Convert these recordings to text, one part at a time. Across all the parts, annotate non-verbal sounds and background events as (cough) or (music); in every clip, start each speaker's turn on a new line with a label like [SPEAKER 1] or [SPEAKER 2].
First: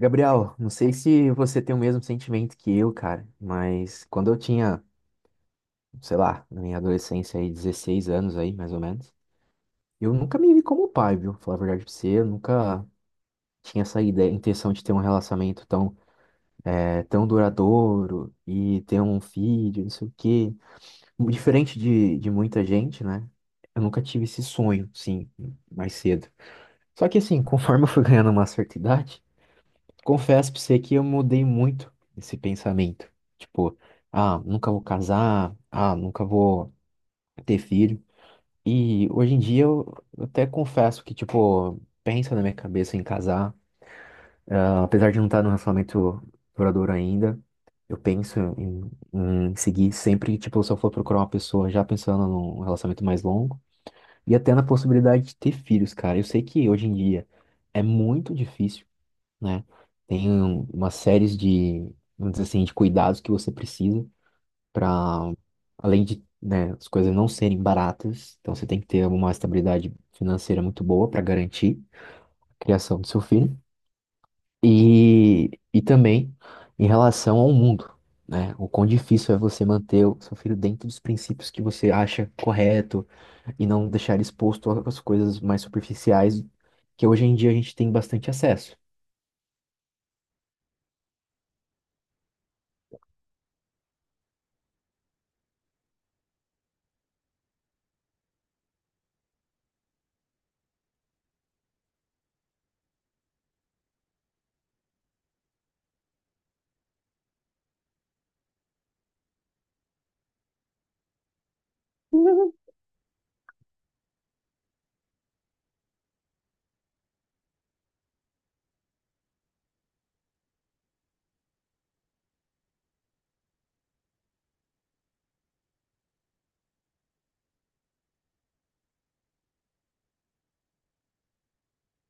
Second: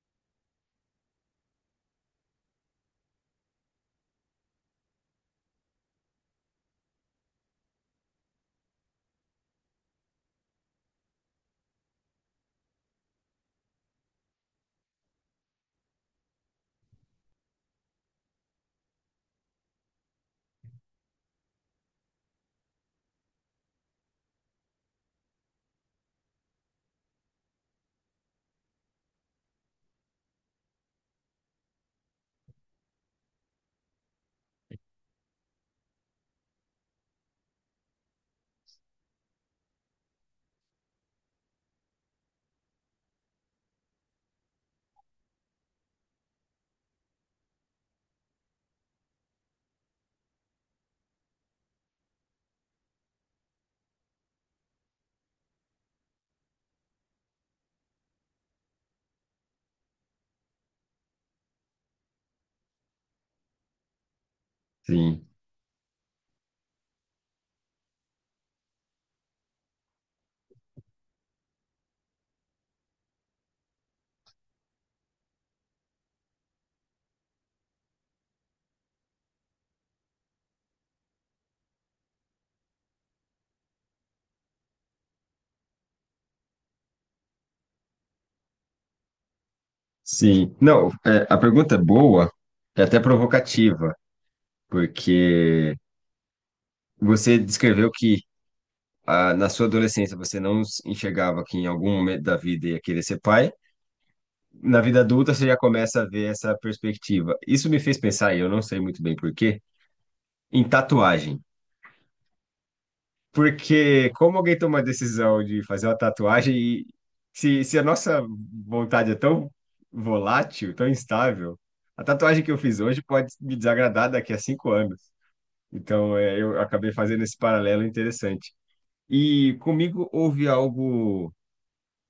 [SPEAKER 1] Gabriel, não sei se você tem o mesmo sentimento que eu, cara, mas quando eu tinha, sei lá, na minha adolescência aí, 16 anos aí, mais ou menos, eu nunca me vi como pai, viu? Falar a verdade pra você, eu nunca tinha essa ideia, intenção de ter um relacionamento tão, tão duradouro e ter um filho, não sei o quê. Diferente de muita gente, né? Eu nunca tive esse sonho, sim, mais cedo. Só que assim, (laughs) conforme eu fui ganhando uma certa idade, confesso pra você que eu mudei muito esse pensamento. Tipo, ah, nunca vou casar, ah, nunca vou ter filho. E hoje em dia eu até confesso que, tipo, penso na minha cabeça em casar. Ah, apesar de não estar num relacionamento duradouro ainda, eu penso em seguir sempre, tipo, se eu for procurar uma pessoa já pensando num relacionamento mais longo. E até na possibilidade de ter filhos, cara. Eu sei que hoje em dia é muito difícil, né? Tem uma série de, vamos dizer assim, de cuidados que você precisa
[SPEAKER 2] Sim,
[SPEAKER 1] para, além de, né, as coisas não serem baratas, então você tem que ter uma estabilidade financeira muito boa para garantir a criação do seu filho e também em relação ao mundo, né? O quão difícil é você manter o seu filho dentro dos princípios que você acha correto e não deixar ele exposto às coisas mais superficiais que hoje em dia a gente tem bastante acesso.
[SPEAKER 2] sim. Não, é, a pergunta é boa, é até provocativa, porque você descreveu que na sua adolescência você não s- enxergava que em algum momento da vida ia querer ser pai. Na vida adulta você já começa a ver essa perspectiva. Isso me fez pensar, e eu não sei muito bem por quê, em tatuagem. Porque como alguém toma a decisão de fazer uma tatuagem e se a nossa vontade é tão volátil, tão instável, a tatuagem que eu fiz hoje pode me desagradar daqui a 5 anos. Então, é, eu acabei fazendo esse paralelo interessante. E comigo houve algo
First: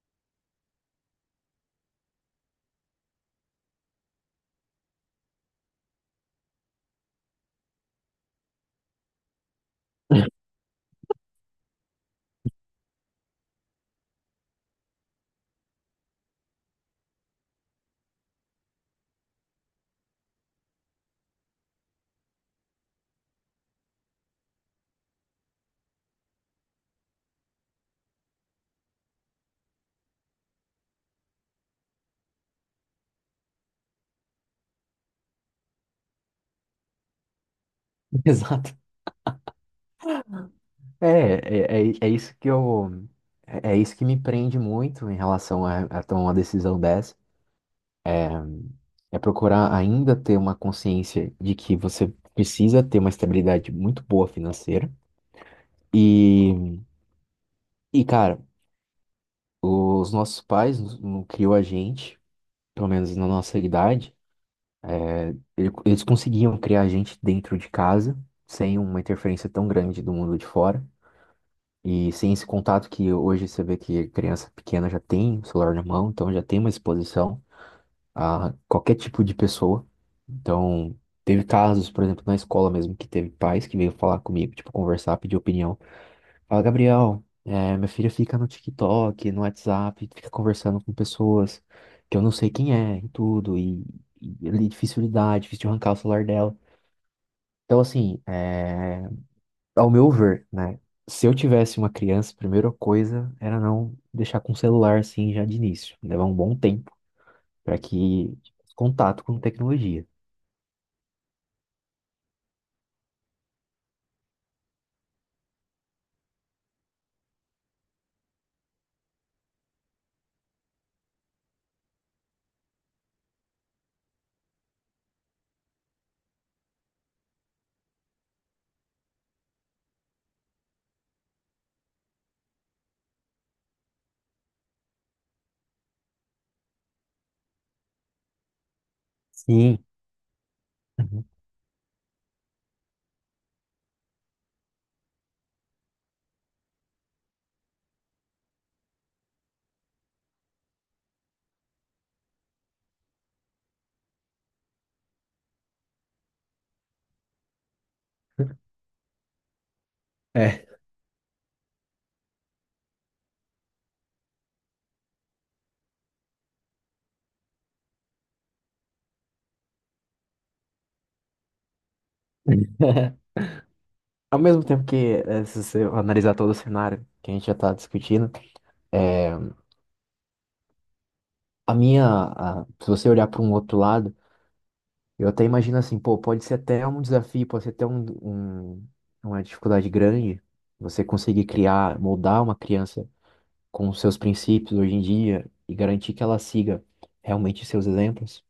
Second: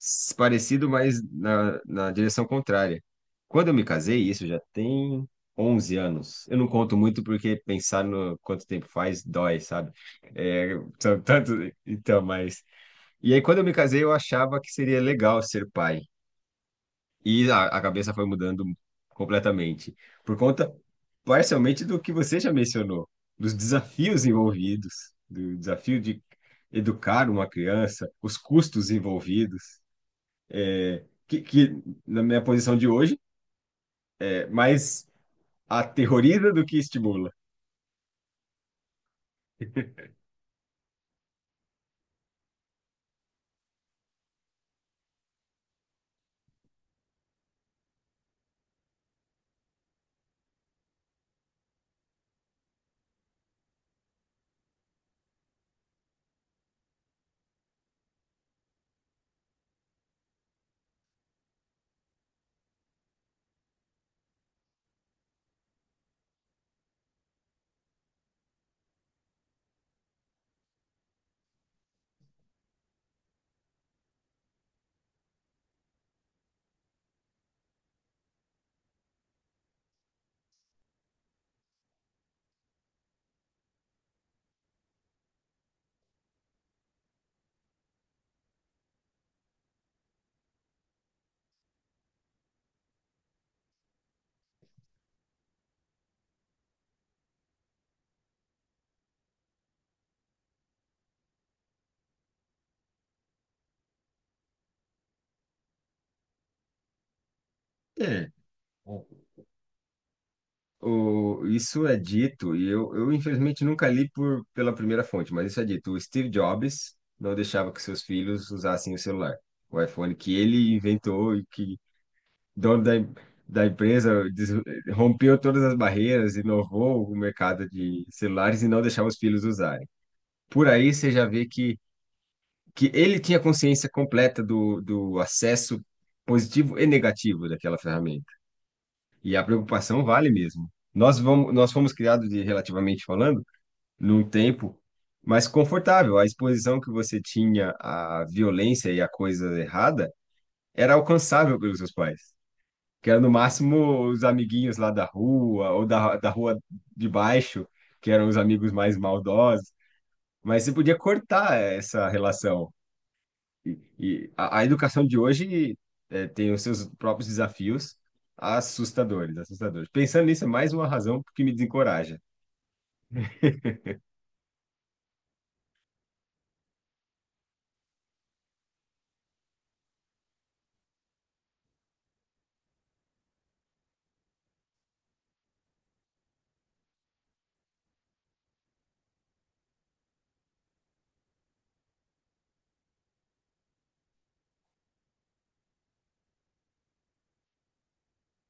[SPEAKER 2] parecido, mas na direção contrária. Quando eu me casei, isso já tem 11 anos. Eu não conto muito porque pensar no quanto tempo faz dói, sabe?
[SPEAKER 1] (laughs)
[SPEAKER 2] É, são tanto, então, mas. E aí, quando eu me casei, eu achava que seria legal ser pai. E a cabeça foi mudando completamente. Por conta, parcialmente, do que você já mencionou, dos desafios envolvidos, do desafio de educar uma criança, os custos envolvidos que na minha posição de hoje é mais aterroriza do que estimula.
[SPEAKER 1] Exato. É, é, é, é isso que eu, é isso que me prende muito em relação a tomar uma decisão dessa, é procurar ainda ter uma consciência de que você precisa ter uma estabilidade muito boa financeira e, cara, os nossos pais não criou a gente, pelo menos na nossa idade, eles conseguiam criar a gente dentro de casa, sem uma interferência tão grande do mundo de fora. E sem esse contato que hoje você vê que criança pequena já tem o celular na mão, então já tem uma exposição a qualquer tipo de pessoa. Então, teve casos, por exemplo, na escola mesmo, que teve pais que veio falar comigo, tipo, conversar, pedir opinião. Fala, Gabriel, minha filha fica no TikTok, no WhatsApp, fica conversando com pessoas que eu não sei quem é e tudo, e é difícil lidar, é difícil de arrancar o celular dela. Então, assim, ao meu ver, né? Se eu tivesse uma criança, a primeira coisa era não deixar com o celular assim já de início. Levar um bom tempo para
[SPEAKER 2] É.
[SPEAKER 1] que tipo,
[SPEAKER 2] Bom,
[SPEAKER 1] contato com tecnologia.
[SPEAKER 2] Isso é dito, e eu infelizmente nunca li pela primeira fonte, mas isso é dito. O Steve Jobs não deixava que seus filhos usassem o celular, o iPhone que ele inventou e que dono da, em- da empresa des- rompeu todas as barreiras, inovou o mercado de celulares e não deixava os filhos usarem. Por aí você já vê que ele tinha consciência completa do, do acesso positivo e negativo daquela ferramenta. E a
[SPEAKER 1] Sim.
[SPEAKER 2] preocupação vale mesmo.
[SPEAKER 1] Uhum.
[SPEAKER 2] Nós fomos criados, de, relativamente falando, num tempo mais confortável. A exposição que você tinha à violência e à coisa errada era alcançável pelos seus pais. Que era no máximo os amiguinhos lá da rua, ou da rua de baixo, que eram os amigos mais maldosos. Mas
[SPEAKER 1] É.
[SPEAKER 2] você podia cortar essa relação. E a educação de hoje tem os seus próprios desafios assustadores, assustadores. Pensando nisso, é mais uma razão que me desencoraja.
[SPEAKER 1] Ao mesmo tempo que, se você analisar todo o cenário que a gente já está discutindo, é, se você olhar para um outro lado, eu até imagino assim, pô, pode ser até um desafio, pode ser até uma dificuldade grande você conseguir criar, moldar uma criança com os seus princípios hoje em dia e garantir que ela siga realmente seus exemplos.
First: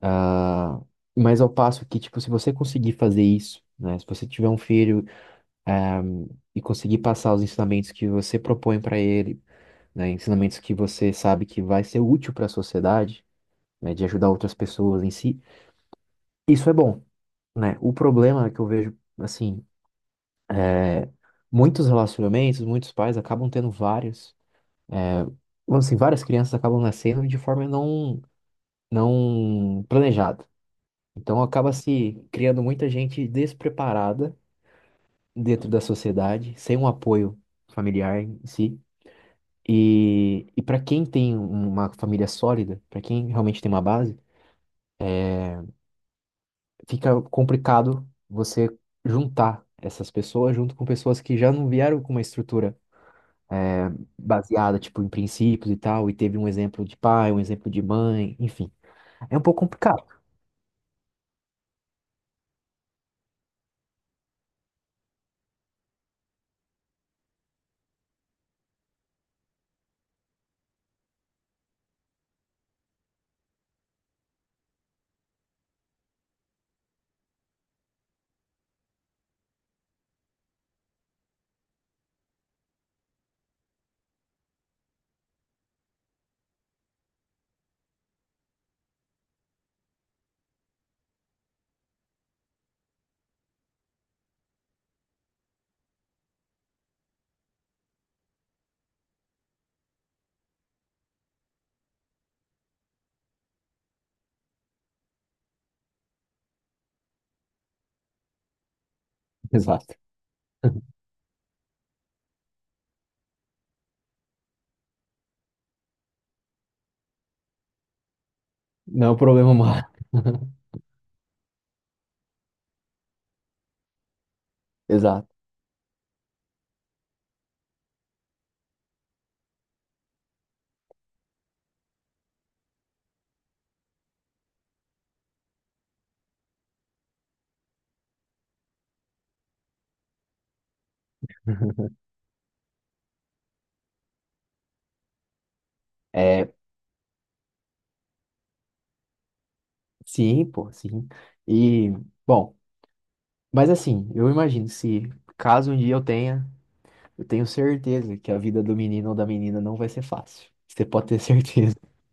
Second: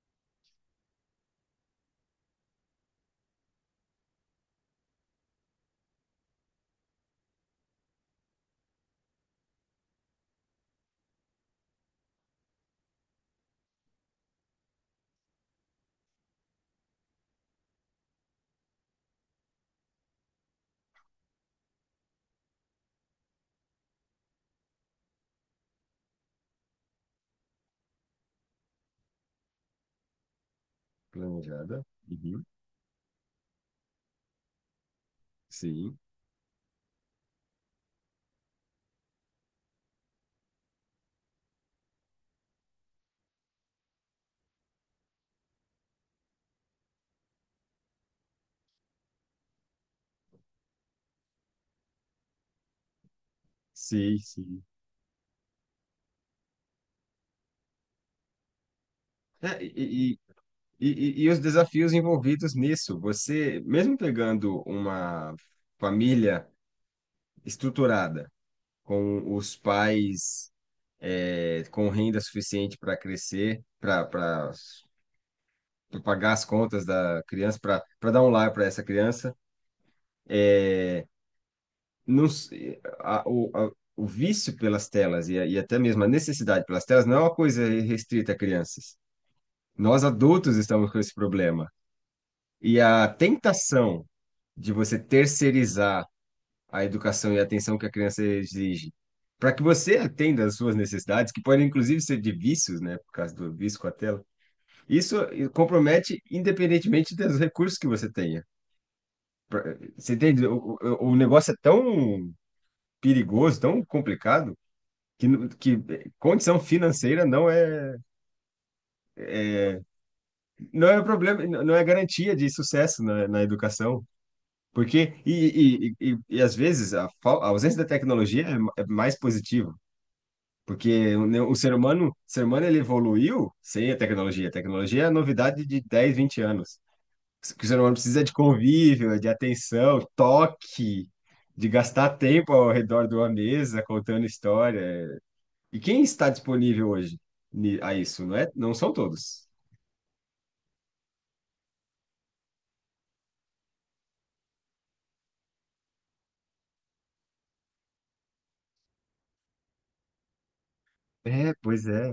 [SPEAKER 1] Ah, mas ao passo que, tipo, se você conseguir fazer isso, né, se você tiver um filho ahm, e conseguir passar os ensinamentos que você propõe para ele, né, ensinamentos que você sabe que vai ser útil para a sociedade, né, de ajudar outras pessoas em si, isso é bom, né? O problema é que eu vejo, assim, muitos relacionamentos, muitos pais acabam tendo vários, vamos assim, várias crianças acabam nascendo de forma não planejada. Então acaba
[SPEAKER 2] Planejada.
[SPEAKER 1] se
[SPEAKER 2] Uhum.
[SPEAKER 1] criando muita gente despreparada dentro da
[SPEAKER 2] Sim,
[SPEAKER 1] sociedade, sem um apoio familiar em si. E para quem tem uma família sólida, para quem realmente tem uma base, fica complicado você juntar essas pessoas junto com pessoas que já não vieram com uma estrutura é,
[SPEAKER 2] sim, sim.
[SPEAKER 1] baseada, tipo, em princípios e tal, e teve um exemplo de pai, um exemplo de mãe, enfim. É um pouco
[SPEAKER 2] É,
[SPEAKER 1] complicado.
[SPEAKER 2] e, e, e os desafios envolvidos nisso. Você, mesmo pegando uma família estruturada, com os pais com renda suficiente para crescer, para pagar as contas da criança, para dar um lar para essa criança, o vício pelas telas e até mesmo a necessidade pelas telas não é uma coisa restrita a crianças. Nós adultos estamos com esse problema. E a tentação de você terceirizar a educação e a atenção que a criança exige, para que você atenda às suas necessidades, que podem inclusive ser de vícios, né, por causa do vício com a tela, isso compromete independentemente dos recursos que você tenha.
[SPEAKER 1] (laughs) Exato.
[SPEAKER 2] Você entende? O negócio é tão perigoso, tão complicado que condição financeira
[SPEAKER 1] Não é um problema humano. (laughs)
[SPEAKER 2] não é um problema, não é garantia de sucesso na, na educação. Porque,
[SPEAKER 1] Exato.
[SPEAKER 2] e- E às vezes, a ausência da tecnologia é, é mais positiva. Porque o ser humano ele evoluiu sem a tecnologia. A tecnologia é a novidade de 10, 20 anos. O que o ser humano precisa é de convívio, é de atenção, toque, de gastar tempo ao redor de uma mesa contando história. E quem está
[SPEAKER 1] É.
[SPEAKER 2] disponível hoje a isso? Não é? Não são todos.
[SPEAKER 1] Sim, pô, sim. E, bom, mas assim, eu imagino se caso um dia eu tenha, eu tenho certeza que a vida do menino ou da menina não vai ser fácil. Você pode ter
[SPEAKER 2] É,
[SPEAKER 1] certeza.
[SPEAKER 2] pois é.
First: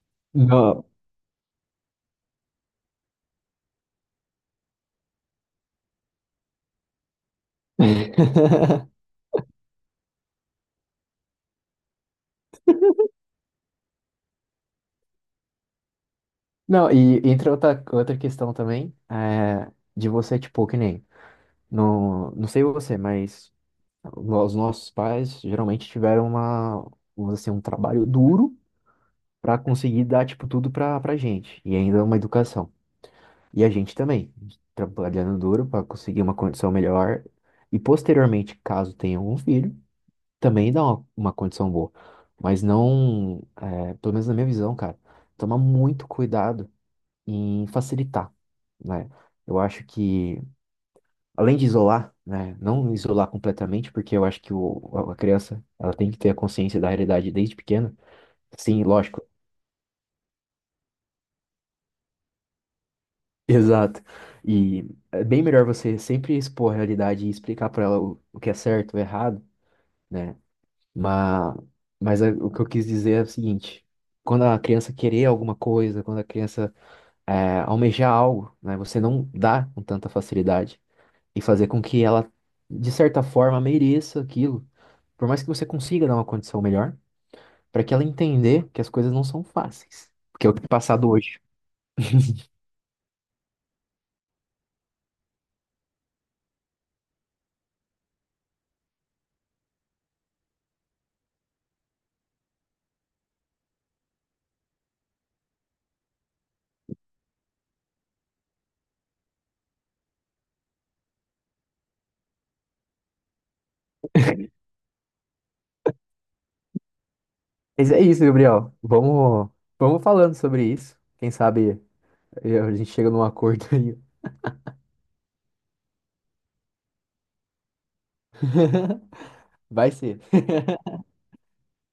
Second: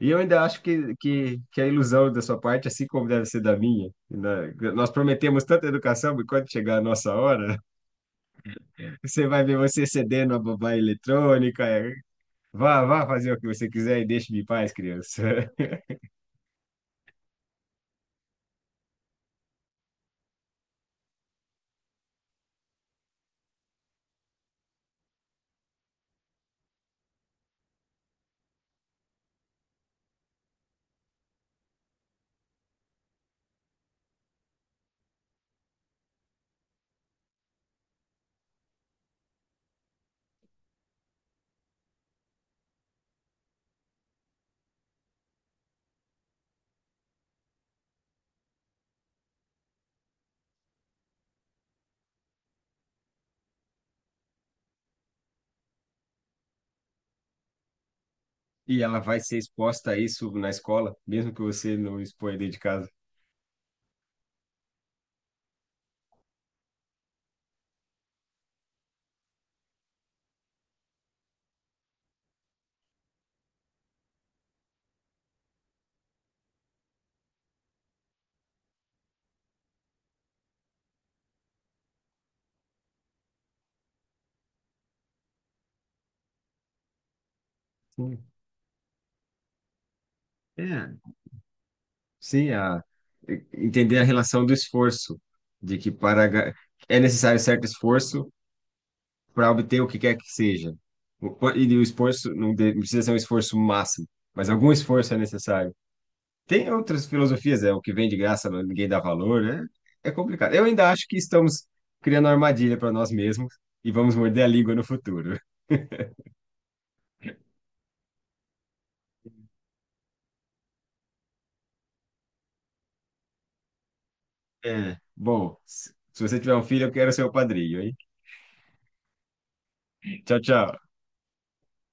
[SPEAKER 2] E eu ainda acho
[SPEAKER 1] Não.
[SPEAKER 2] que a ilusão da sua parte, assim como deve ser da minha, né? Nós prometemos tanta educação, mas quando chegar a nossa hora,
[SPEAKER 1] (laughs)
[SPEAKER 2] (laughs) você vai ver você cedendo a babá eletrônica. É, vá fazer o que você quiser e deixe-me em paz, criança. (laughs)
[SPEAKER 1] Não, e entra outra questão também, de você, tipo, que nem, não sei você, mas os nossos pais geralmente tiveram uma, vamos dizer assim, um trabalho duro para conseguir dar, tipo, tudo pra gente, e ainda uma educação. E a gente também, trabalhando duro para conseguir uma condição melhor. E posteriormente, caso tenha um filho, também dá uma condição boa. Mas não, pelo menos na minha visão, cara, tomar muito cuidado em facilitar, né? Eu acho que, além de isolar, né, não isolar completamente, porque eu acho que o, a criança, ela tem que ter a consciência da realidade desde pequena.
[SPEAKER 2] E
[SPEAKER 1] Sim,
[SPEAKER 2] ela vai
[SPEAKER 1] lógico.
[SPEAKER 2] ser exposta a isso na escola, mesmo que você não exponha dentro de casa.
[SPEAKER 1] Exato. E é bem melhor você sempre expor a realidade e explicar para ela o que é certo, o errado, né? Mas, mas o que eu quis dizer é o seguinte: quando a criança querer alguma coisa, quando a criança almejar algo, né? Você não dá com tanta facilidade e fazer com que ela, de certa forma, mereça aquilo, por mais que você consiga dar uma condição melhor, para que ela
[SPEAKER 2] Sim.
[SPEAKER 1] entender que as coisas não são fáceis, porque é o que tem
[SPEAKER 2] É,
[SPEAKER 1] passado hoje.
[SPEAKER 2] sim, a, entender a relação do esforço, de que para ga- é necessário certo esforço para obter o que quer que seja. E o esforço não precisa ser um esforço máximo, mas algum esforço é necessário. Tem outras filosofias, é o que vem de graça, mas ninguém dá valor, né? É complicado. Eu ainda acho que estamos criando armadilha para nós mesmos e vamos morder a língua no futuro.
[SPEAKER 1] Mas é isso, Gabriel. Vamos falando sobre isso. Quem sabe a gente chega num acordo (laughs) aí.
[SPEAKER 2] É. Bom, se você tiver um filho, eu quero ser o padrinho, hein?
[SPEAKER 1] Vai ser.
[SPEAKER 2] Tchau, tchau.